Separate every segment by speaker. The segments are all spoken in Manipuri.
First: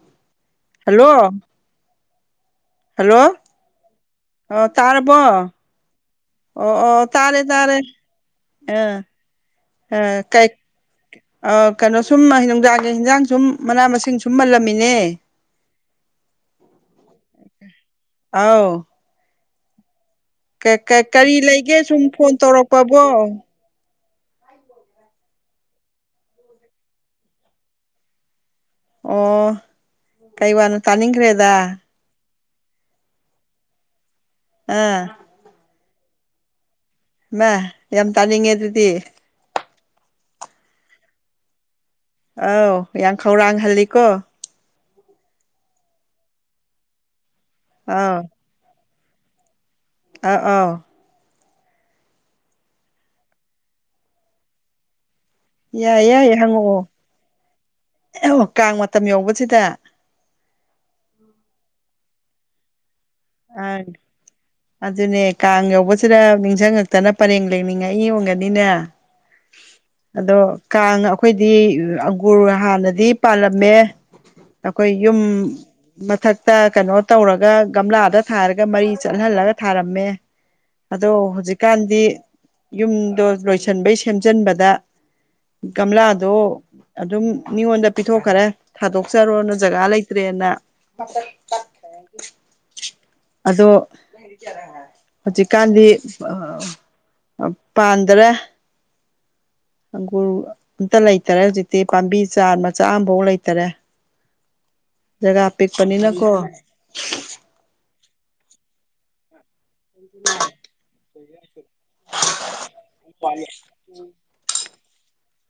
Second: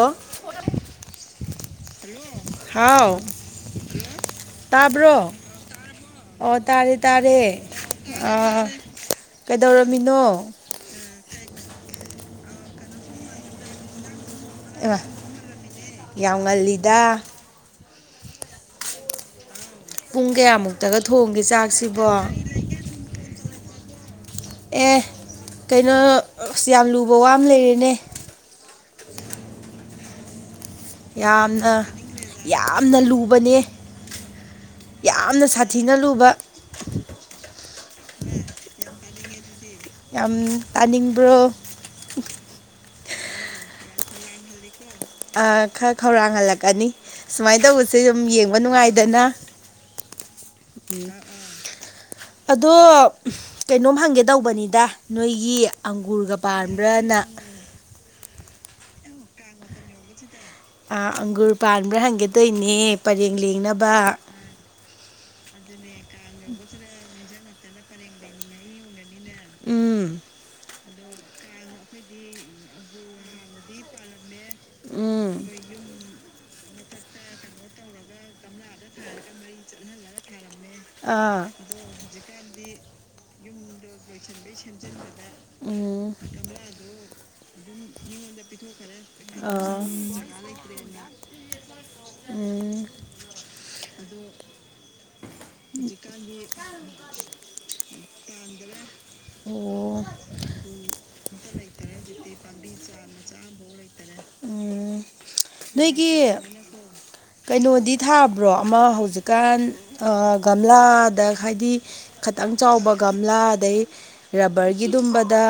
Speaker 1: ꯑꯣ
Speaker 2: ꯍꯜꯂꯣ
Speaker 1: ꯍꯥꯎ
Speaker 2: ꯍꯜꯂꯣ ꯑꯣ ꯇꯥꯔꯕꯣ
Speaker 1: ꯇꯥꯕ꯭ꯔꯣ
Speaker 2: ꯑꯣ ꯑꯣ ꯇꯥꯔꯦ ꯇꯥꯔꯦ
Speaker 1: ꯑ
Speaker 2: ꯑ ꯑ
Speaker 1: ꯀꯩꯗꯧꯔꯝꯃꯤꯅꯣ
Speaker 2: ꯀꯩ ꯑ ꯀꯩꯅꯣ ꯁꯨꯝ ꯅꯨꯡꯗꯥꯥꯒꯤ ꯍꯤꯟꯖꯥꯡ ꯁꯨꯝ ꯃꯅꯥ ꯃꯁꯤꯡ ꯁꯨꯝꯃꯜꯂꯝꯃꯤꯅꯦ
Speaker 1: ꯑꯦꯃꯥ ꯌꯥꯝ ꯉꯜꯂꯤꯗ
Speaker 2: ꯑꯧ
Speaker 1: ꯄꯨꯡ
Speaker 2: ꯀꯩ
Speaker 1: ꯀꯌꯥꯃꯨꯛꯇꯒ
Speaker 2: ꯀꯩ ꯀꯔꯤ
Speaker 1: ꯊꯣꯡꯒꯦ
Speaker 2: ꯂꯩꯒꯦ ꯁꯨꯝ
Speaker 1: ꯆꯥꯛꯁꯤꯕꯣ
Speaker 2: ꯐꯣꯟ ꯇꯧꯔꯛꯄꯕꯣ
Speaker 1: ꯑꯦ ꯀꯩꯅꯣ ꯑꯁ ꯌꯥꯝ ꯂꯨꯕ ꯋꯥ ꯑꯃ ꯂꯩꯔꯦꯅꯦ
Speaker 2: ꯑꯣ ꯀꯩ ꯋꯥꯅꯣ ꯇꯥꯅꯤꯡꯈ꯭ꯔꯦꯗ
Speaker 1: ꯌꯥꯝꯅ ꯌꯥꯝꯅ ꯂꯨꯕꯅꯦ
Speaker 2: ꯑꯥ
Speaker 1: ꯌꯥꯝꯅ ꯁꯥ ꯊꯤꯅ ꯂꯨꯕ
Speaker 2: ꯃ ꯌꯥꯝ ꯇꯥꯅꯤꯡꯉꯦ ꯑꯗꯨꯗꯤ
Speaker 1: ꯌꯥꯝ ꯇꯥꯅꯤꯡꯕ꯭ꯔꯣ
Speaker 2: ꯑꯧ ꯌꯥꯝ ꯈꯧꯔꯥꯡꯍꯜꯂꯤꯀꯣ
Speaker 1: ꯑ ꯈꯔ ꯈꯧꯔꯥꯡꯍꯜꯂꯛꯀꯅꯤ ꯁꯨꯃꯥꯏ ꯇꯧꯕꯁꯦ
Speaker 2: ꯑꯧ
Speaker 1: ꯑꯗꯨꯝ ꯌꯦꯡꯕ ꯅꯨꯡꯉꯥꯏꯗꯅ
Speaker 2: ꯑꯥ ꯑꯣ
Speaker 1: ꯑꯗꯣ ꯀꯩꯅꯣꯝ ꯍꯪꯒꯦ ꯇꯧꯕꯅꯤꯗ ꯅꯣꯏꯒꯤ
Speaker 2: ꯌꯥꯏ ꯌꯥꯏ
Speaker 1: ꯑꯪꯒꯨꯔꯒ
Speaker 2: ꯍꯪꯉꯛꯑꯣ
Speaker 1: ꯄꯥꯟꯕ꯭ꯔꯥꯅ
Speaker 2: [unintelligible] ꯀꯥꯡ ꯃꯇꯝ ꯌꯧꯕꯁꯤꯗ
Speaker 1: ꯑꯥ ꯑꯪꯒꯨꯔ ꯄꯥꯟꯕ꯭ꯔꯥ ꯍꯟꯒꯦꯇꯧꯅꯦ ꯄꯔꯦꯡ
Speaker 2: ꯑꯪ
Speaker 1: ꯂꯦꯡꯅꯕ
Speaker 2: ꯑꯗꯨꯅꯦ ꯀꯥꯡ ꯌꯧꯕꯁꯤꯗ ꯅꯤꯡꯖꯡꯉꯛꯇꯅ ꯄꯔꯦꯡ ꯂꯦꯡꯅꯤꯡꯉꯛꯏ ꯑꯣꯏꯝꯒꯅꯤꯅꯦ
Speaker 1: ꯎꯝ
Speaker 2: ꯑꯗꯣ ꯀꯥꯡ ꯑꯈꯣꯏꯗꯤ ꯑꯪꯒꯨꯔ ꯍꯥꯟꯅꯗꯤ ꯄꯥꯜꯂꯝꯃꯦ ꯑꯈꯣꯏ ꯌꯨꯝ
Speaker 1: ꯎꯝ
Speaker 2: ꯃꯊꯛꯇ ꯀꯩꯅꯣ ꯇꯧꯔꯒ ꯒꯝꯂꯥ ꯗ ꯊꯥꯔꯒ ꯃꯔꯤ ꯆꯠꯍꯜꯂꯒ ꯊꯥꯔꯝꯃꯦ ꯑꯗꯣ
Speaker 1: ꯑꯥ
Speaker 2: ꯍꯧꯖꯤꯛꯀꯥꯟꯗꯤ ꯌꯨꯝꯗꯣ ꯂꯣꯏ ꯁꯟꯕꯩ ꯁꯦꯝꯖꯟꯕꯗ
Speaker 1: ꯎꯝ
Speaker 2: ꯒꯝꯂꯥꯗꯣ ꯑꯗꯨꯝ ꯃꯤꯉꯣꯟꯗ ꯄꯤꯊꯣꯛꯈꯔꯦ ꯊꯥꯗꯣꯛꯆꯔꯣꯅ ꯖꯒꯥ
Speaker 1: ꯑꯥ
Speaker 2: ꯂꯩꯇ꯭ꯔꯦꯅ
Speaker 1: ꯎꯝ
Speaker 2: ꯑꯗꯣ ꯍꯨꯖꯤꯛꯀꯥꯟꯗꯤ ꯑ ꯄꯥꯟꯗꯔꯦ
Speaker 1: ꯑꯣ
Speaker 2: ꯑꯪꯒꯨꯔ ꯑꯝꯇ ꯂꯩꯇꯔꯦ ꯍꯧꯖꯤꯛꯇꯤ ꯄꯥꯝꯕꯤ ꯆꯥ ꯃꯆꯥ ꯑꯝ__
Speaker 1: ꯎꯝ
Speaker 2: ꯖꯒꯥ
Speaker 1: ꯅꯣꯏꯒꯤ
Speaker 2: ꯄꯤꯛꯄꯅꯤꯅꯀꯣ
Speaker 1: ꯀꯩꯅꯣꯗꯤ ꯊꯥꯕ꯭ꯔꯣ ꯑꯃ ꯍꯧꯖꯤꯛꯀꯥꯟ ꯑ ꯒꯝꯂꯥꯗ ꯍꯥꯏꯗꯤ ꯈꯇꯪ ꯆꯥꯎꯕ ꯒꯝꯂꯥ ꯑꯗꯩ ꯔꯕꯔꯒꯤꯗꯨꯝꯕꯗ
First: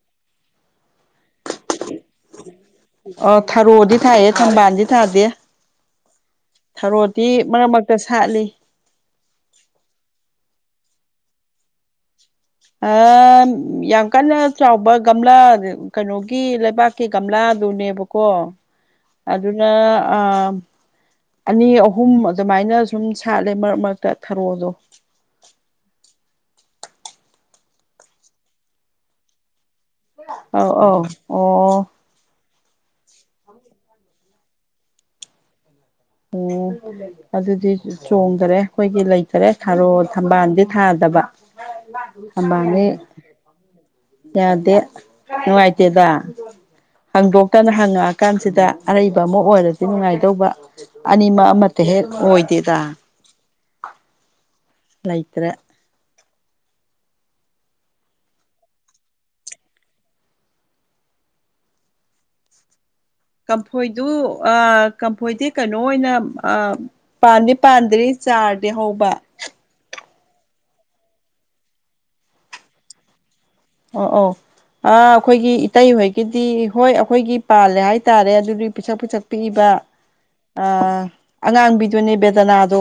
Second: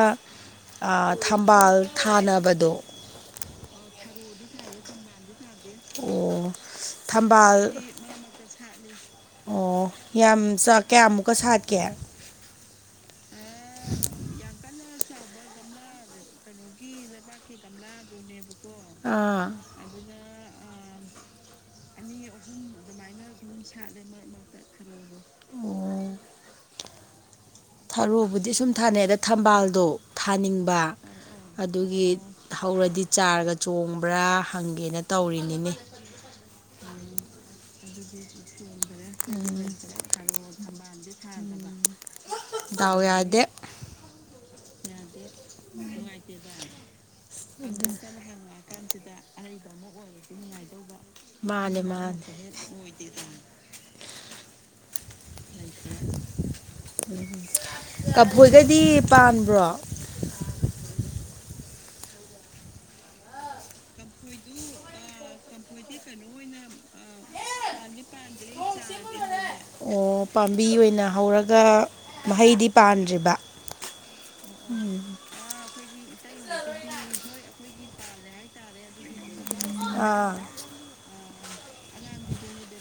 Speaker 1: ꯑ ꯊꯝꯕꯥꯜ ꯊꯥꯅꯕꯗꯣ
Speaker 2: ꯑꯣ ꯊꯔꯣꯗꯤ ꯊꯥꯏꯌꯦ ꯊꯝꯕꯥꯟꯗꯤ ꯊꯥꯗꯦ
Speaker 1: ꯑꯣ
Speaker 2: ꯊꯔꯣꯗꯤ
Speaker 1: ꯊꯝꯕꯥꯜ
Speaker 2: ꯃꯔꯛ ꯃꯔꯛꯇ ꯁꯥꯠꯂꯤ
Speaker 1: ꯑꯣ ꯌꯥꯝ ꯆꯥꯛ ꯀꯌꯥꯃꯨꯛꯀ ꯁꯥꯠꯀꯦ
Speaker 2: ꯑ ꯌꯥꯝ ꯀꯟꯅ ꯆꯥꯎꯕ ꯒꯝꯂꯥ ꯀꯩꯅꯣꯒꯤ ꯂꯩꯕꯥꯛꯀꯤ ꯒꯝꯂꯥꯗꯨꯅꯦꯕꯀꯣ
Speaker 1: ꯑꯥ
Speaker 2: ꯑꯗꯨꯅ ꯑ ꯑꯅꯤ ꯑꯍꯨꯝ ꯑꯗꯨꯃꯥꯏꯅ ꯁꯨꯝ ꯁꯥꯠꯂꯦ ꯃꯔꯛ ꯃꯔꯛꯇ ꯊꯔꯣꯗꯣ
Speaker 1: ꯑꯣ ꯊꯔꯨꯕꯨꯗꯤ ꯁꯨꯝ ꯊꯥꯅꯩ ꯑꯗ ꯊꯝꯕꯥꯜꯗꯣ
Speaker 2: ꯑꯧ ꯑꯧ ꯑꯣ
Speaker 1: ꯊꯧꯔꯗꯤ ꯆꯥꯔꯒ ꯆꯣꯡꯕ꯭ꯔꯥ ꯍꯪꯒꯦꯅ ꯇꯧꯔꯤꯅꯤꯅꯦ
Speaker 2: ꯑꯣ ꯑꯗꯨꯗꯤ ꯆꯣꯡꯗꯔꯦ ꯑꯩꯈꯣꯏꯒꯤ ꯂꯩꯇꯔꯦ ꯊꯥꯔꯣ ꯊꯝꯕꯥꯜꯗꯤ ꯊꯥꯗꯕ [inaudible]
Speaker 1: ꯗꯥꯎ ꯌꯥꯗꯦ
Speaker 2: ꯌꯥꯗꯦ ꯅꯨꯡꯥꯏꯇꯦꯗ ꯍꯪꯗꯣꯛꯇꯅ ꯍꯪꯉꯛꯑꯀꯥꯟꯁꯤꯗ ꯑꯔꯩꯕ ꯑꯃ ꯑꯣꯏꯔꯗꯤ ꯅꯨꯡꯉꯥꯏꯗꯧꯕ ꯑꯅꯤꯃꯛ
Speaker 1: ꯃꯥꯅꯦ
Speaker 2: ꯑꯃꯇ ꯍꯦꯛ
Speaker 1: ꯃꯥꯅꯦ
Speaker 2: ꯑꯣꯏꯗꯦꯗ ꯂꯩꯇ꯭ꯔꯦ
Speaker 1: ꯀꯐꯣꯏꯒꯗꯤ ꯄꯥꯟꯕ꯭ꯔꯣ
Speaker 2: ꯀꯝꯐꯣꯏꯗꯨ ꯀꯝꯐꯣꯏꯗꯤ ꯀꯩꯅꯣ ꯑꯣꯏꯅ ꯄꯥꯟꯗꯤ ꯄꯥꯟꯗ꯭ꯔꯤ ꯆꯥꯔꯗꯤ ꯍꯧꯕ
Speaker 1: ꯑꯣ ꯄꯥꯝꯕꯤ ꯑꯣꯏꯅ ꯍꯧꯔꯒ ꯃꯍꯩꯗꯤ ꯄꯥꯟꯗ꯭ꯔꯤꯕ
Speaker 2: ꯑꯣ ꯑꯣ ꯑ ꯑꯈꯣꯏꯒꯤ ꯏꯇꯩꯍꯣꯏꯒꯤꯗꯤ ꯍꯣꯏ ꯑꯈꯣꯏꯒꯤ ꯄꯥꯜꯂꯦ ꯍꯥꯏꯇꯥꯔꯦ ꯑꯗꯨꯗꯤ ꯄꯤꯁꯛ ꯄꯤꯁꯛ ꯄꯤꯕ
Speaker 1: ꯑꯥ
Speaker 2: ꯑ ꯑꯉꯥꯡꯕꯤꯗꯨꯅꯦ ꯕꯦꯗꯅꯥꯗꯣ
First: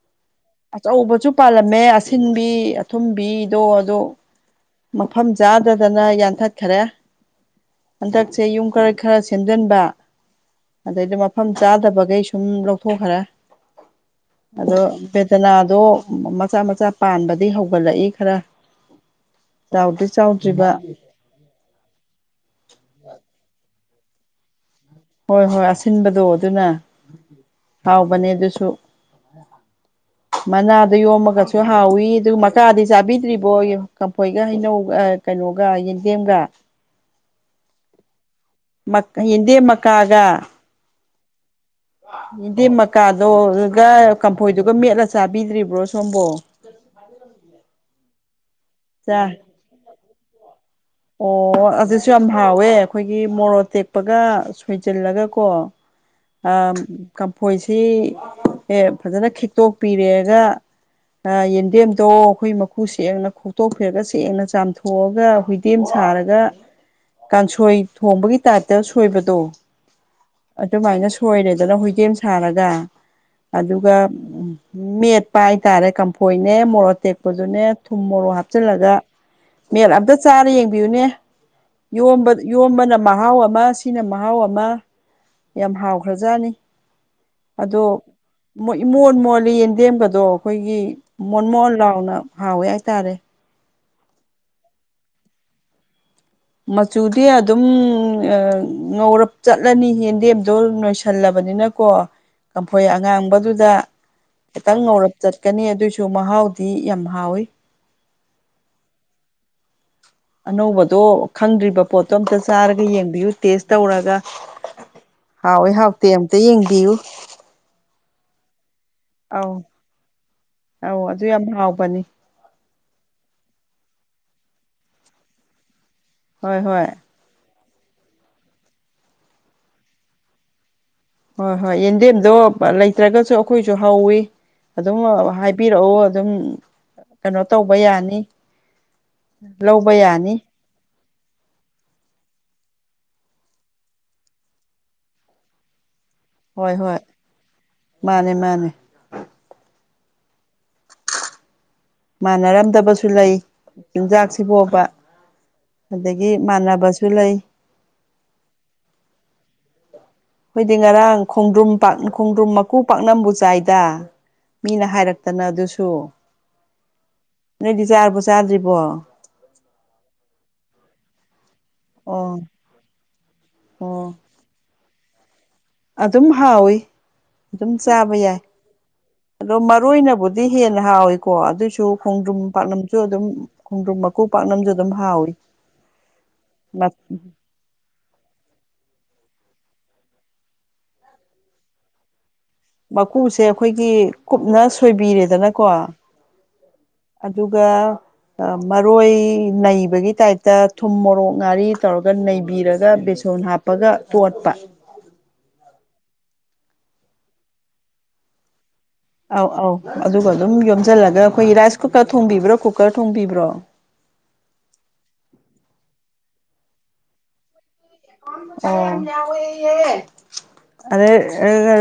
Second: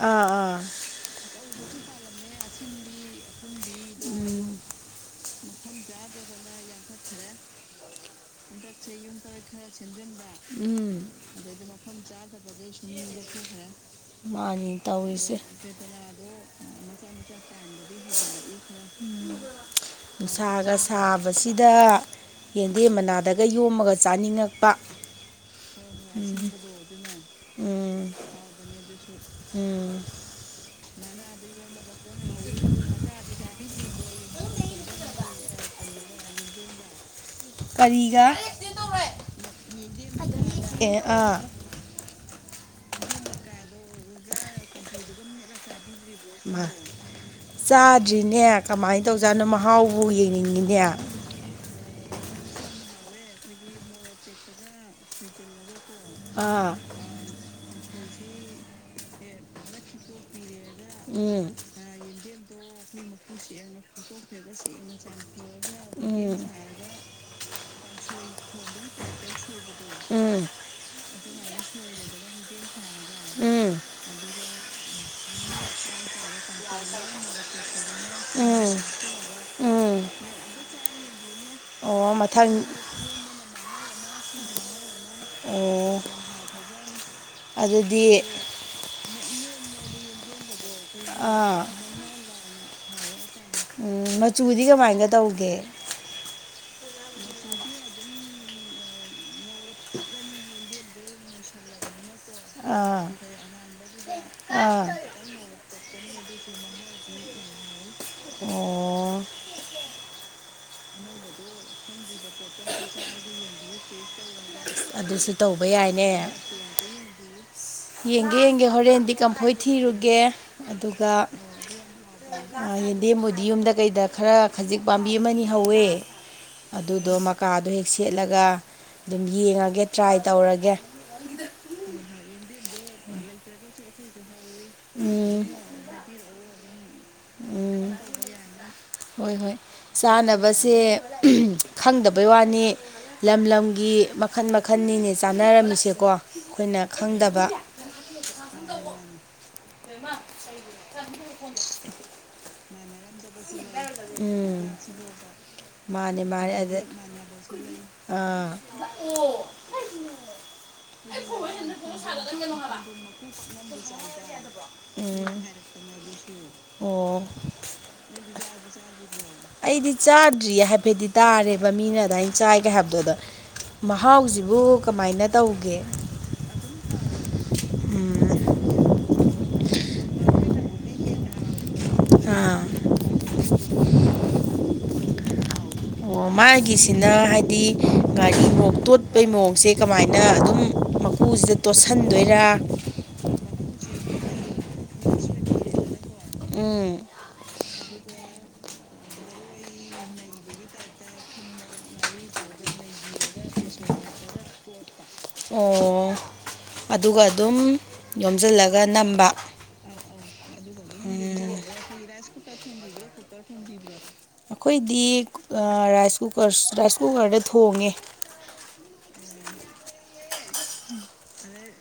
Speaker 1: ꯑꯥ ꯑꯥ
Speaker 2: ꯑꯆꯧꯕꯁꯨ ꯄꯥꯜꯂꯝꯃꯦ ꯁꯤꯟꯕꯤ ꯑꯊꯨꯝꯕꯤꯗꯣ ꯑꯗꯣ
Speaker 1: [inaudible]
Speaker 2: ꯃꯐꯝ ꯆꯥꯗꯗꯅ ꯌꯥꯟꯊꯠꯈꯔꯦ ꯍꯟꯗꯛ ꯑꯗꯩꯗꯤ ꯃꯐꯝ ꯆꯥꯗꯕꯈꯩ ꯁꯨꯝ ꯂꯧꯊꯣꯛꯈ꯭ꯔꯦ
Speaker 1: ꯎꯝ [inaudible]
Speaker 2: ꯑꯗꯣ
Speaker 1: ꯇꯧꯔꯤꯁꯦ
Speaker 2: ꯚꯦꯗꯅꯥꯗꯣ ꯃꯆꯥ ꯃꯆꯥ ꯄꯥꯟꯕꯗꯤ ꯍꯧꯒꯠꯂꯛꯏ ꯈꯔ ꯆꯥꯎꯗ꯭ꯔꯤ ꯆꯥꯎꯗ꯭ꯔꯤꯕ
Speaker 1: ꯁꯥꯒ ꯁꯥꯕ ꯗ ꯌꯦꯟꯗꯦꯝ ꯃꯅꯥꯗꯒ ꯌꯣꯝꯃꯒ ꯆꯥꯅꯤꯡꯉꯛꯄ
Speaker 2: ꯍꯣꯏ ꯍꯣꯏ ꯑꯁꯤꯟꯕꯗꯣ ꯑꯗꯨꯅ
Speaker 1: ꯎꯝ
Speaker 2: ꯍꯥꯎꯕꯅꯦ ꯑꯗꯨꯁꯨ
Speaker 1: ꯎꯝ
Speaker 2: ꯃꯅꯥꯗ ꯌꯣꯝꯃꯒꯁꯨ ꯍꯥꯎꯋꯤ ꯑꯗꯨꯒ ꯃꯀꯥꯗꯤ ꯆꯥꯕꯤꯗ꯭ꯔꯤꯕꯣ ꯀꯝꯐꯣꯏꯒ ꯍꯩꯅꯧ ꯑ ꯀꯩꯅꯣꯒ ꯌꯦꯟꯗꯦꯝꯒ
Speaker 1: ꯀꯔꯤꯒ
Speaker 2: ꯃ ꯍꯤꯟꯗꯦꯝ ꯃꯀꯥꯒ
Speaker 1: ꯑꯦ ꯑꯥ
Speaker 2: ꯌꯦꯟꯗꯦꯝ ꯃꯀꯥ ꯗꯣꯒ ꯀꯝꯐꯣꯏꯗꯨꯒ ꯃꯦꯠꯂ ꯆꯥꯕꯤꯗ꯭ꯔꯤꯕ꯭ꯔꯣ ꯁꯣꯝꯕꯣ
Speaker 1: ꯆꯥꯗ꯭ꯔꯤꯅꯦ ꯀꯃꯥꯏ
Speaker 2: ꯆꯥꯏ
Speaker 1: ꯇꯧꯖꯥꯠꯅꯣ ꯃꯍꯥꯎꯕꯨ ꯌꯦꯡꯅꯤꯡꯉꯤꯅꯦ
Speaker 2: ꯑꯣ ꯑꯗꯨꯁꯨ ꯌꯥꯝ ꯍꯥꯎꯋꯦ ꯑꯩꯈꯣꯏꯒꯤ ꯃꯣꯔꯣꯛ ꯑꯇꯦꯛꯄꯒ ꯁꯣꯏꯖꯜꯂꯒ ꯀꯣ
Speaker 1: [inaudible]
Speaker 2: ꯑꯥ ꯀꯝꯐꯣꯏꯁꯤ ꯑꯦ ꯐꯖꯅ ꯈꯤꯛꯇꯣꯛꯄꯤꯔꯦꯒ ꯑꯥ
Speaker 1: ꯎꯝ
Speaker 2: ꯌꯦꯟꯗꯦꯝꯗꯣ ꯑꯈꯣꯏ ꯃꯀꯨ ꯁꯦꯡꯅ ꯈꯣꯛꯇꯣꯛꯄꯤꯔꯒ ꯁꯦꯡꯅ ꯆꯥꯝꯊꯣꯛꯑꯒ
Speaker 1: ꯎꯝ
Speaker 2: ꯁꯥꯔꯒ ꯀꯥꯡꯁꯣꯏ ꯊꯣꯡꯕꯒꯤ ꯇꯥꯏꯞꯇ ꯁꯣꯏꯕꯗꯣ
Speaker 1: ꯎꯝ
Speaker 2: ꯑꯗꯨꯃꯥꯏꯅ ꯁꯣꯏꯔꯦꯗꯅ ꯍꯨꯏꯇꯦꯝ ꯁꯥꯔꯒ
Speaker 1: ꯎꯝ
Speaker 2: ꯑꯗꯨꯒ ꯃꯦꯠꯄ ꯍꯥꯏꯇꯥꯔꯦ ꯀꯝ ꯐꯣꯏꯅꯦ ꯃꯣꯔꯣꯛ ꯑꯇꯦꯛꯄꯗꯨꯅꯦ ꯊꯨꯝ ꯃꯣꯔꯣꯛ
Speaker 1: ꯎꯝ
Speaker 2: ꯍꯥꯞꯆꯤꯜꯂꯒ ꯃꯦꯠ
Speaker 1: ꯎꯝ
Speaker 2: ꯑꯝꯇ ꯆꯥꯔ ꯌꯦꯡꯕꯤꯌꯨꯅꯦ
Speaker 1: ꯑꯣ
Speaker 2: ꯌꯣꯝꯕ
Speaker 1: ꯃꯊꯪ
Speaker 2: ꯌꯣꯝꯕꯅ ꯃꯍꯥꯎ ꯑꯃ ꯁꯤꯅ ꯃꯍꯥꯎ ꯑꯃ ꯌꯥꯝ
Speaker 1: ꯑꯣ
Speaker 2: ꯍꯥꯎꯈ꯭ꯔꯖꯥꯠꯅꯤ ꯑꯗꯣ
Speaker 1: ꯑꯗꯨꯗꯤ
Speaker 2: ꯃꯣ ꯏꯃꯣꯟ ꯃꯣꯜꯂꯤ ꯌꯦꯟꯗꯦꯝꯒꯗꯣ ꯑꯩꯈꯣꯏꯒꯤ ꯃꯣꯟ
Speaker 1: ꯑꯥ
Speaker 2: ꯃꯣꯟ ꯂꯥꯎꯅ ꯍꯥꯎꯋꯦ ꯍꯥꯏꯇꯥꯔꯦ
Speaker 1: ꯎꯝ ꯃꯆꯨꯗꯤ ꯀꯃꯥꯏꯅ ꯇꯧꯒꯦ
Speaker 2: ꯃꯆꯨꯗꯤ ꯑꯗꯨꯝ ꯑ ꯉꯧꯔꯞ ꯆꯠꯂꯅꯤ ꯌꯦꯟꯗꯦꯝꯗꯣ ꯅꯣꯏꯁꯜꯂꯕꯅꯤꯅ ꯀꯣ ꯀꯝꯐꯣꯏ
Speaker 1: ꯑꯥ
Speaker 2: ꯑꯉꯥꯡꯕꯗꯨꯗ ꯈꯤꯇꯪ
Speaker 1: ꯑꯥ
Speaker 2: ꯉꯧꯔꯞ ꯆꯠꯀꯅꯤ ꯑꯗꯨꯑꯣꯏꯁꯨ ꯃꯍꯥꯎꯗꯤ ꯌꯥꯝ ꯍꯥꯎꯋꯤ
Speaker 1: ꯑꯣ
Speaker 2: ꯑꯅꯧꯕꯗꯣ ꯈꯪꯗ꯭ꯔꯤꯕ ꯄꯣꯠꯇꯣ ꯑꯝꯇ ꯆꯥꯔꯒ ꯌꯦꯡꯕꯤꯌꯨ ꯇꯦꯁ ꯇꯧꯔꯒ
Speaker 1: ꯑꯗꯨꯁꯨ ꯇꯧꯕ
Speaker 2: ꯍꯥꯎꯋꯤ ꯍꯥꯎꯇꯦ
Speaker 1: ꯌꯥꯏꯅꯦ
Speaker 2: ꯑꯝꯇ ꯌꯦꯡꯕꯤꯌꯨ
Speaker 1: ꯌꯦꯡꯒꯦ ꯌꯦꯡꯒꯦ ꯍꯣꯔꯦꯟꯗꯤ ꯀꯝꯐꯣꯏ
Speaker 2: ꯑꯧ
Speaker 1: ꯊꯤꯔꯨꯒꯦ
Speaker 2: ꯑꯧ
Speaker 1: ꯑꯗꯨꯒ
Speaker 2: ꯑꯗꯨ ꯌꯥꯝ ꯍꯥꯎꯕꯅꯤ
Speaker 1: ꯑ ꯌꯦꯟꯗꯦꯝꯕꯨꯗꯤ ꯌꯨꯝꯗ ꯀꯩꯗ ꯈꯔ ꯈꯖꯤꯛ ꯄꯥꯝꯕꯤ ꯑꯃꯅꯤ ꯍꯧꯋꯦ
Speaker 2: ꯍꯣꯏ ꯍꯣꯏ
Speaker 1: ꯑꯗꯨꯗꯣ ꯃꯀꯥꯗꯣ ꯍꯦꯛ ꯁꯦꯠꯂꯒ ꯑꯗꯨꯝ ꯌꯦꯡꯉꯒꯦ ꯇ꯭ꯔꯥꯏ ꯇꯧꯔꯒꯦ
Speaker 2: ꯍꯣꯏ ꯍꯣꯏ ꯌꯦꯟꯗꯦꯝꯗꯣ ꯂꯩꯇ꯭ꯔꯒꯁꯨ ꯑꯩꯈꯣꯏꯁꯨ ꯍꯧꯋꯤ ꯑꯗꯨꯝ
Speaker 1: ꯎꯝ
Speaker 2: ꯍꯥꯏꯕꯤꯔꯛꯑꯣ ꯑꯗꯨꯝ ꯀꯩꯅꯣ ꯇꯧꯕ
Speaker 1: ꯎꯝ
Speaker 2: ꯌꯥꯅꯤ ꯂꯧꯕ ꯌꯥꯅꯤ
Speaker 1: ꯇꯦ ꯈꯪꯗꯕꯩ ꯋꯥꯅꯤ ꯂꯝ ꯂꯝꯒꯤ ꯃꯈꯟ ꯃꯈꯟꯅꯤꯅꯦ ꯆꯥꯟꯅꯔꯝꯃꯤꯁꯦꯀꯣ
Speaker 2: ꯍꯣꯏ
Speaker 1: ꯑꯩꯈꯣꯏꯅ
Speaker 2: ꯍꯣꯏ
Speaker 1: ꯈꯪꯗꯕ
Speaker 2: ꯃꯥꯅꯦ ꯃꯥꯅꯦ ꯃꯥꯟꯅꯔꯝꯗꯕꯁꯨ ꯂꯩ
Speaker 1: ꯎꯝ
Speaker 2: ꯆꯤꯟꯖꯥꯛꯁꯤꯕꯣꯕ ꯑꯗꯒꯤ ꯃꯥꯟꯅꯕꯁꯨ ꯂꯩ
Speaker 1: ꯑ ꯇꯠꯅꯦ ꯀꯩꯅꯣ
Speaker 2: ꯈꯣꯏꯗꯤ ꯉꯔꯥꯡ ꯈꯣꯡꯗ꯭ꯔꯨꯝ ꯄꯥꯛ ꯈꯣꯡꯗ꯭ꯔꯨꯝ ꯃꯀꯨ ꯄꯥꯛꯅꯝꯕꯨ ꯆꯥꯏꯗ ꯃꯤꯅ
Speaker 1: ꯎꯝ
Speaker 2: ꯍꯥꯏꯔꯛꯇꯅ ꯑꯗꯨꯁꯨ
Speaker 1: ꯑꯣ
Speaker 2: ꯅꯣꯏꯗꯤ ꯆꯥꯔꯕꯣ ꯆꯥꯗ꯭ꯔꯤꯕꯣ
Speaker 1: ꯑꯩꯗꯤ ꯆꯥ ꯗ꯭ꯔꯤꯌꯦ ꯍꯥꯏꯐꯦꯠꯇꯤ ꯇꯥꯔꯦꯕ ꯃꯤꯅ ꯑꯗꯨꯃꯥꯏꯅ
Speaker 2: ꯑꯣ
Speaker 1: ꯆꯥꯏꯒꯦ ꯍꯥꯏꯕꯗꯣ ꯑꯗ
Speaker 2: ꯑꯣ
Speaker 1: ꯃꯍꯥꯎꯁꯤꯕꯨ ꯀꯃꯥꯏꯅ ꯇꯧꯒꯦ
Speaker 2: ꯑꯗꯨꯝ ꯍꯥꯎꯋꯤ ꯑꯗꯨꯝ ꯆꯥꯕ
Speaker 1: ꯎꯝ
Speaker 2: ꯌꯥꯏ ꯑꯗꯣ ꯃꯔꯣꯏꯅꯕꯨꯗꯤ ꯍꯦꯟꯅ ꯍꯥꯎꯋꯤꯀꯣ ꯑꯗꯨꯏꯁꯨ ꯈꯣꯡꯗ꯭ꯔꯨꯝ
Speaker 1: ꯑꯥ
Speaker 2: ꯄꯥꯛꯅꯝꯁꯨ ꯑꯗꯨꯝ ꯈꯣꯡꯗ꯭ꯔꯨꯝ ꯃꯀꯨ ꯄꯥꯛꯅꯝꯁꯨ ꯑꯗꯨꯝ ꯍꯥꯎꯏ
Speaker 1: ꯑꯣ ꯃꯥꯒꯤꯁꯤꯅ ꯍꯥꯏꯗꯤ ꯒꯥꯥꯔꯤ ꯃꯣꯛ ꯇꯣꯠꯄꯩ ꯃꯑꯣꯡꯁꯦ ꯀꯃꯥꯏꯅ ꯑꯗꯨꯝ ꯃꯀꯨꯁꯤꯗ ꯇꯣꯠꯁꯟꯗꯣꯏꯔꯥ
Speaker 2: ꯃꯀꯨꯁꯦ ꯑꯩꯈꯣꯏꯒꯤ ꯀꯨꯞꯅ ꯁꯣꯏꯕꯤꯔꯦꯗꯅꯀꯣ
Speaker 1: ꯎꯝ
Speaker 2: ꯑꯗꯨꯒ ꯑ ꯃꯔꯣꯏ ꯅꯩꯕꯒꯤ ꯇꯥꯏꯞꯇ ꯊꯨꯝ ꯃꯣꯔꯣꯛ ꯉꯥꯔꯤ ꯇꯧꯔꯒ ꯅꯩꯕꯤꯔꯒ ꯕꯦꯁꯣꯟ ꯍꯥꯞ ꯄꯒ ꯇꯣꯠꯄ
Speaker 1: ꯑꯣ ꯑꯗꯨꯒ ꯑꯗꯨꯝ ꯌꯣꯝꯖꯜꯂꯒ ꯅꯝ
Speaker 2: ꯑꯧ ꯑꯧ ꯑꯗꯨꯒ ꯑꯗꯨꯝ ꯌꯣꯝꯗꯜꯂꯒ ꯑꯩꯈꯣꯏ ꯔꯥꯏꯁ ꯀꯨꯀꯔ ꯊꯣꯡꯕꯤꯕ꯭ꯔꯣ ꯀꯨꯀꯔ ꯊꯣꯡꯕꯤꯕ꯭ꯔꯣ
Speaker 1: ꯑꯩꯈꯣꯏꯗꯤ ꯑ ꯔꯥꯏꯁ ꯀꯨꯀꯔ ꯔꯥꯏꯁ ꯀꯨꯀꯔꯗ ꯊꯣꯡꯉꯦ
Speaker 2: ꯑ꯭ꯣ ꯑꯣ ꯆꯥꯛ ꯌꯥꯝ ꯌꯥꯎꯋꯦꯌꯦ ꯑꯗꯩ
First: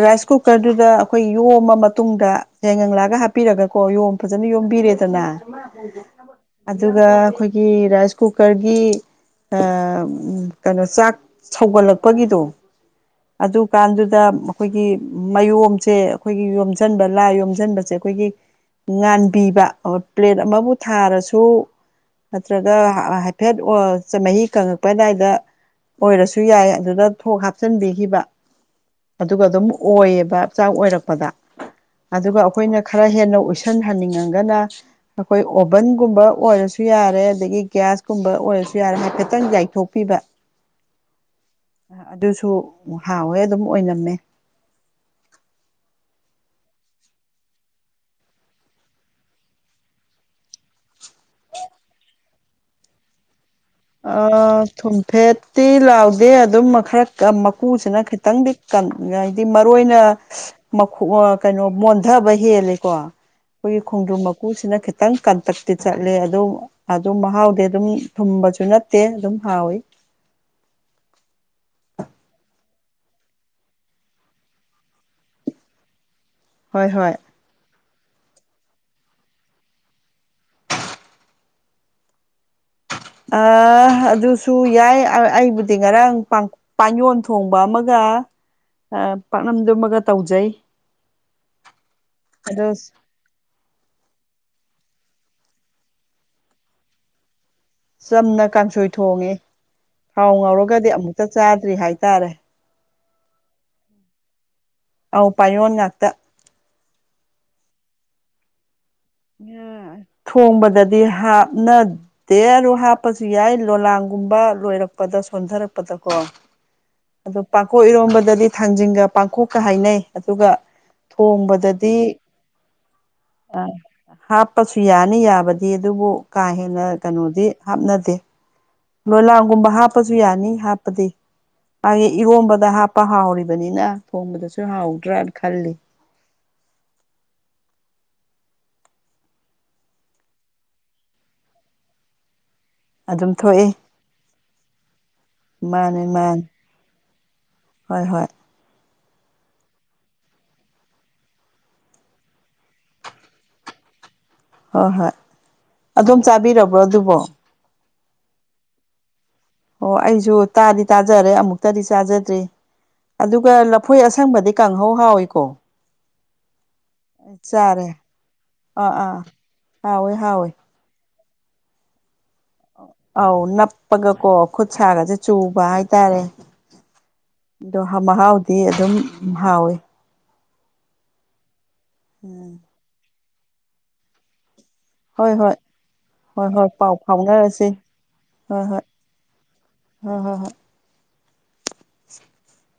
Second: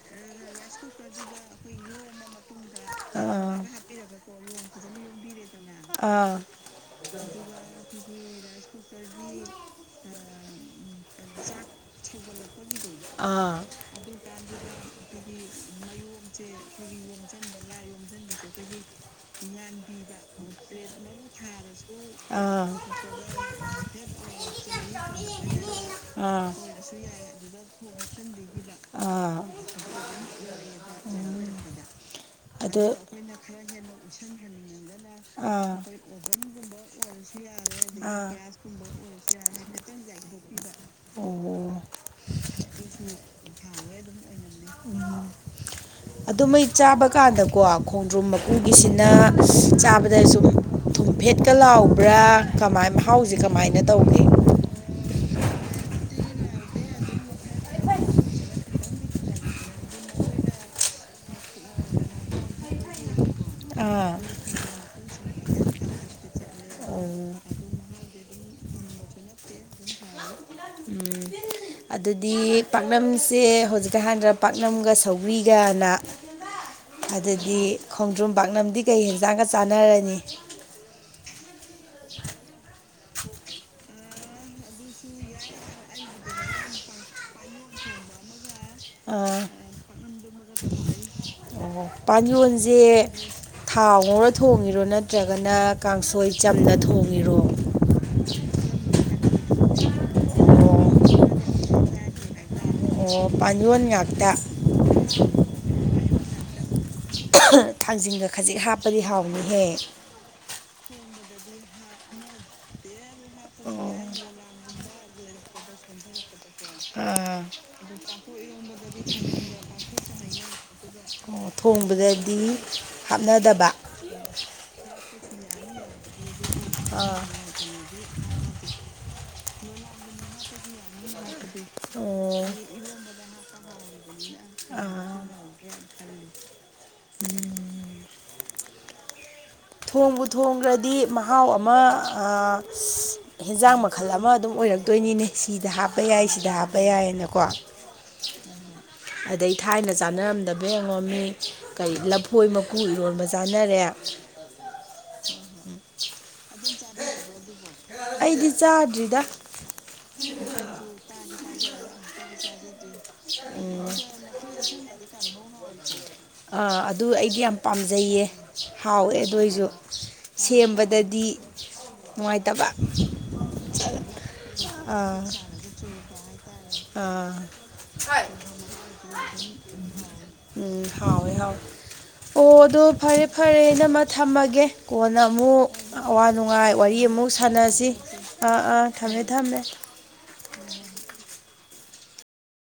Speaker 2: ꯔꯥꯏꯁ ꯀꯨꯀꯔꯗꯨꯗ ꯑꯩꯈꯣꯏ ꯌꯣꯝꯃ ꯃꯇꯨꯡꯗ ꯌꯥꯏꯉꯪ ꯂꯥꯒ
Speaker 1: ꯑꯥ
Speaker 2: ꯍꯥꯞꯄꯤꯔꯒꯀꯣ ꯌꯣꯝ ꯐꯖꯅ ꯌꯣꯝꯕꯤꯔꯦꯗꯅ
Speaker 1: ꯑꯥ
Speaker 2: ꯑꯗꯨꯒ ꯑꯈꯣꯏꯒꯤ ꯔꯥꯏꯁ ꯀꯨꯀꯔꯒꯤ ꯑ ꯀꯅꯣ ꯆꯥꯛ ꯁꯧꯒꯠꯂꯛꯄꯒꯤꯗꯣ
Speaker 1: ꯑꯥ
Speaker 2: ꯑꯗꯨꯀꯥꯟꯗꯨꯗ ꯑꯈꯣꯏꯒꯤ ꯃꯌꯣꯝꯁꯦ ꯑꯈꯣꯏꯒꯤ ꯌꯣꯝꯖꯟꯕ ꯂꯥ ꯌꯣꯝꯖꯟꯕꯁꯦ ꯑꯈꯣꯏꯒꯤ ꯉꯥꯟꯕꯤꯕ ꯄ꯭ꯂꯦꯠ ꯑꯃꯕꯨ ꯊꯥꯔꯁꯨ
Speaker 1: ꯑꯥ
Speaker 2: ꯅꯠꯇ꯭ꯔꯒ ꯍꯥꯏꯐꯦꯠ ꯑꯣ ꯆꯃꯍꯤ ꯀꯪꯉꯛꯄ ꯑꯗꯥꯏꯗ ꯑꯣꯏꯔꯁꯨ
Speaker 1: ꯑꯥ
Speaker 2: ꯌꯥꯏ ꯑꯗꯨꯗ ꯊꯣꯛ ꯍꯥꯞꯆꯤꯟꯕꯤꯈꯤꯕ
Speaker 1: ꯑꯥ
Speaker 2: ꯑꯗꯨꯒ ꯑꯗꯨꯝ ꯑꯣꯏꯌꯦꯕ ꯆꯥꯛ ꯑꯣꯏꯔꯛ ꯄꯗ ꯑꯗꯨꯒ ꯑꯈꯣꯏꯅ
Speaker 1: ꯑꯗꯨ
Speaker 2: ꯈꯔ ꯍꯦꯟꯅ ꯑꯣꯏꯁ ꯁꯟꯍꯟꯅꯤꯡꯉꯒꯅ ꯑꯈꯣꯏ
Speaker 1: ꯑꯥ
Speaker 2: ꯑꯣꯚꯟꯒꯨꯝꯕ ꯑꯣꯏꯔꯁꯨ ꯌꯥꯔꯦ ꯑꯗꯒꯤ ꯒ꯭ꯌꯥꯁ
Speaker 1: ꯑꯥ
Speaker 2: ꯀꯨꯝꯕ ꯑꯣꯏꯔꯁꯨ ꯌꯥꯔꯦ ꯍꯥꯏꯐꯦꯠꯇꯪ ꯌꯥꯏꯊꯣꯛꯄꯤꯕ
Speaker 1: ꯑꯣ
Speaker 2: ꯑꯗꯨꯁꯨ ꯍꯥꯎꯋꯦ ꯑꯗꯨꯝ ꯑꯣꯏꯅꯝꯃꯦ
Speaker 1: ꯑꯗꯨ ꯃꯩ ꯆꯥꯕ ꯀꯥꯟꯗꯀꯣ ꯈꯣꯡꯗ꯭ꯔꯨꯝ ꯃꯀꯨꯒꯤꯁꯤꯅ ꯆꯥꯕꯗ ꯁꯨꯝ ꯊꯣꯝꯐꯦꯠꯀ ꯂꯥꯎꯕ꯭ꯔꯥ ꯀꯃꯥꯏ ꯃꯍꯥꯎꯖꯦ ꯀꯃꯥꯏꯅ ꯇꯧ
Speaker 2: ꯑꯥ ꯊꯨꯝꯐꯦꯠꯇꯤ ꯂꯥꯎꯗꯦ ꯑꯗꯨꯝ ꯃ ꯈꯔ ꯀꯟ ꯃꯀꯨꯁꯤꯅ ꯈꯤꯇꯪꯗꯤ ꯅꯥꯏꯗꯤ ꯃꯔꯣꯏꯅ ꯃꯈꯨ ꯀꯅꯣ ꯃꯣꯟꯗꯕ ꯍꯦꯜꯂꯤꯀꯣ ꯈꯣꯏꯒꯤ
Speaker 1: ꯑꯥ
Speaker 2: ꯈꯣꯡꯗ꯭ꯔꯨꯝ ꯃꯀꯨꯁꯤꯅ ꯈꯤꯇꯪ ꯀꯟꯇꯛꯇꯤ ꯆꯠꯂꯦ ꯑꯗꯣ ꯑꯗꯨ ꯃꯍꯥꯎꯗꯤ ꯑꯗꯨꯝ ꯊꯨꯝꯕꯖꯨ ꯅꯠꯇꯦ ꯑꯗꯨꯝ ꯍꯥꯎꯋꯤ
Speaker 1: ꯎꯝ ꯑꯗꯨꯗꯤ ꯄꯥꯛꯅꯝꯁꯦ ꯍꯧꯖꯤꯛꯀ ꯍꯥꯗ꯭ꯔ꫰ꯄꯥꯛꯅꯝꯒ ꯁꯧꯒ꯭ꯔꯤꯒꯅ
Speaker 2: ꯍꯣꯏ ꯍꯣꯏ
Speaker 1: ꯑꯗꯨꯗꯤ ꯈꯣꯡꯗ꯭ꯔꯨꯝ ꯄꯥꯛꯅꯝꯗꯤ ꯀꯩ ꯍꯦꯟꯖꯥꯡꯒ ꯆꯥꯟꯅꯔꯅꯤ
Speaker 2: ꯑ ꯑꯗꯨꯁꯨ ꯌꯥꯏ ꯑꯩꯕꯨꯗꯤ ꯉꯔꯥꯡ ꯄꯥꯡ ꯄꯥꯟꯌꯣꯟ ꯊꯣꯡꯕ ꯑꯃꯒ
Speaker 1: ꯑꯥ
Speaker 2: ꯄꯥꯛꯅꯝꯗꯨꯃꯒ ꯇꯧꯖꯩ ꯑꯗꯣ
Speaker 1: ꯄꯥꯟꯌꯣꯟꯖꯦ ꯊꯥꯎ ꯉꯧꯔ ꯊꯣꯡꯉꯤꯔꯣ ꯅꯠꯇ꯭ꯔꯒꯅ ꯀꯥꯡꯁꯣꯏ ꯆꯝꯅ ꯊꯣꯡꯉꯤꯔꯣ
Speaker 2: ꯆꯝꯅ ꯀꯥꯡꯁꯣꯏ ꯊꯣꯡꯉꯦ ꯊꯥꯎ
Speaker 1: ꯑꯣ
Speaker 2: ꯉꯧꯔꯒꯗꯤ ꯑꯃꯨꯛꯇ ꯆꯥꯗ꯭ꯔꯤ ꯍꯥꯏꯇꯥꯔꯦ
Speaker 1: ꯑꯣ ꯄꯥꯟꯌꯣꯟ ꯉꯥꯛꯇ
Speaker 2: ꯑꯧ ꯄꯥꯌꯣꯟ ꯉꯥꯛꯇ
Speaker 1: ꯊꯥꯡꯖꯤꯡꯒ ꯈꯖꯤꯛ ꯍꯥꯞꯄꯗꯤ ꯍꯥꯎ
Speaker 2: ꯊꯣꯡꯕꯗꯗꯤ ꯍꯥꯞꯅꯗꯦ ꯑꯗꯨ ꯍꯥꯞ ꯄꯖꯨ ꯌꯥꯏ ꯂꯣꯂꯥꯡꯒꯨꯝꯕ ꯂꯣꯏꯔꯛꯄꯗ ꯁꯣꯟꯊꯔꯛꯄꯗꯀꯣ
Speaker 1: ꯑ
Speaker 2: ꯑꯗꯣ ꯄꯥꯡꯈꯣꯛ ꯏꯔꯣꯝꯕꯗꯗꯤ ꯊꯥꯡꯖꯤꯡꯒ ꯄꯥꯡꯈꯣꯛꯀ ꯍꯥꯏꯅꯩ ꯑꯗꯨꯒ
Speaker 1: ꯑꯣ ꯊꯣꯡꯕꯗꯗꯤ
Speaker 2: ꯑ
Speaker 1: ꯍꯥꯞꯅꯗꯕ
Speaker 2: ꯍꯥꯞꯄꯁꯨ ꯌꯥꯅꯤ ꯌꯥꯕꯗꯤ ꯑꯗꯨꯕꯨ ꯀꯥ ꯍꯦꯟꯅ ꯀꯅꯣꯗꯤ ꯍꯥꯞꯅꯗꯦ ꯂꯣꯂꯥꯡꯒꯨꯝꯕ ꯍꯥꯞꯄꯁꯨ ꯌꯥꯅꯤ ꯍꯥꯞꯄꯗꯤ ꯃꯥꯒꯤ
Speaker 1: ꯑꯣ
Speaker 2: ꯏꯔꯣꯝꯕꯗ ꯍꯥꯞ ꯄ ꯍꯥꯎꯔꯤꯕꯅꯤꯅ ꯊꯣꯡꯕꯗꯁꯨ ꯍꯥꯎꯗ꯭ꯔ ꯈꯜꯂꯤ
Speaker 1: ꯎꯝ ꯊꯣꯡꯕꯨ ꯊꯣꯡꯒ꯭ꯔꯗꯤ ꯃꯍꯥꯎ ꯑꯃ ꯑ
Speaker 2: ꯑꯗꯨꯝ ꯊꯣꯛꯏ
Speaker 1: ꯍꯦꯟꯖꯥꯡ ꯃꯈꯜ ꯑꯃ ꯑꯗꯨꯝ ꯑꯣꯏꯔꯛꯇꯣꯏꯅꯤꯅꯦ ꯁꯤꯗ ꯍꯥꯞꯄ
Speaker 2: ꯃꯥꯅꯤ
Speaker 1: ꯌꯥꯏ
Speaker 2: ꯃꯥꯅꯤ
Speaker 1: ꯁꯤꯗ ꯍꯥꯞꯄ ꯌꯥꯏꯅꯀꯣ
Speaker 2: ꯍꯣꯏ ꯍꯣꯏ
Speaker 1: ꯑꯗꯩ ꯊꯥꯏꯅ ꯆꯥꯅꯔꯝꯗꯕ ꯌꯦꯡꯉꯣꯝꯃꯤ ꯀꯩ ꯂꯐꯣꯏ ꯃꯀꯨ ꯏꯔꯣꯟꯕ ꯆꯥꯅꯔꯦ
Speaker 2: ꯍꯣ ꯍꯣꯏ ꯑꯗꯣꯝ ꯆꯥꯕꯤꯔꯕ꯭ꯔꯣ ꯑꯗꯨꯕꯣ
Speaker 1: ꯑꯩꯗꯤ ꯆꯥꯗ꯭ꯔꯤꯗ
Speaker 2: ꯑꯣ ꯑꯩꯁꯨ ꯇꯥꯗꯤ ꯇꯥꯖꯔꯦ ꯑꯃꯨꯛꯇꯗꯤ ꯆꯥꯖꯗ꯭ꯔꯤ ꯑꯗꯨꯒ ꯂꯐꯣꯏ ꯑꯁꯪꯕꯗꯤ ꯀꯥꯡꯍꯧ ꯍꯥꯎꯋꯤꯀꯣ
Speaker 1: ꯑ ꯑꯗꯨ ꯑꯩꯗꯤ ꯌꯥꯝ
Speaker 2: ꯆꯥꯔꯦ
Speaker 1: ꯄꯥꯝꯖꯩꯌꯦ
Speaker 2: ꯑꯥ
Speaker 1: ꯍꯥꯎꯑꯦ
Speaker 2: ꯑꯥ
Speaker 1: ꯑꯗꯨ ꯑꯣꯏꯁꯨ
Speaker 2: ꯍꯥꯎꯋꯦ ꯍꯥꯎꯋꯦ
Speaker 1: ꯁꯦꯝꯕꯗꯗꯤ ꯅꯨꯡꯉꯥꯏ
Speaker 2: ꯑꯧ ꯅꯞꯄꯒ ꯀꯣ ꯈꯨꯠ ꯁꯥꯒꯁꯦ
Speaker 1: ꯑꯥ
Speaker 2: ꯆꯨꯕ ꯍꯥꯏꯇꯥꯔꯦ
Speaker 1: ꯑꯥ
Speaker 2: ꯑꯗꯣ ꯃꯍꯥꯎꯗꯤ ꯑꯗꯨꯝ ꯍꯥꯎꯋꯦ
Speaker 1: ꯎꯝ ꯍꯥꯎꯋꯦ ꯍꯥꯎꯋꯦ ꯑꯣ
Speaker 2: ꯎꯝ
Speaker 1: ꯑꯗꯣ ꯐꯔꯦ ꯐꯔꯦ ꯏꯅꯝꯃ ꯊꯝꯃꯒꯦ ꯀꯣꯟꯅ
Speaker 2: ꯍꯣꯏ ꯍꯣꯏ
Speaker 1: ꯑꯃꯨꯛ ꯑꯋꯥ
Speaker 2: ꯍꯣꯏ ꯍꯣꯏ
Speaker 1: ꯅꯨꯡꯉꯥꯏ
Speaker 2: ꯄꯥꯎ
Speaker 1: ꯋꯥꯔꯤ ꯑꯃꯨꯛ
Speaker 2: ꯐꯥꯎꯅꯔꯁꯤ
Speaker 1: ꯁꯥꯟꯅꯁꯤ ꯑꯥ ꯑꯥ ꯊꯝꯃꯦ ꯊꯝꯃꯦ
Speaker 2: ꯍꯣ ꯍꯣ ꯍꯣ [unintelligible]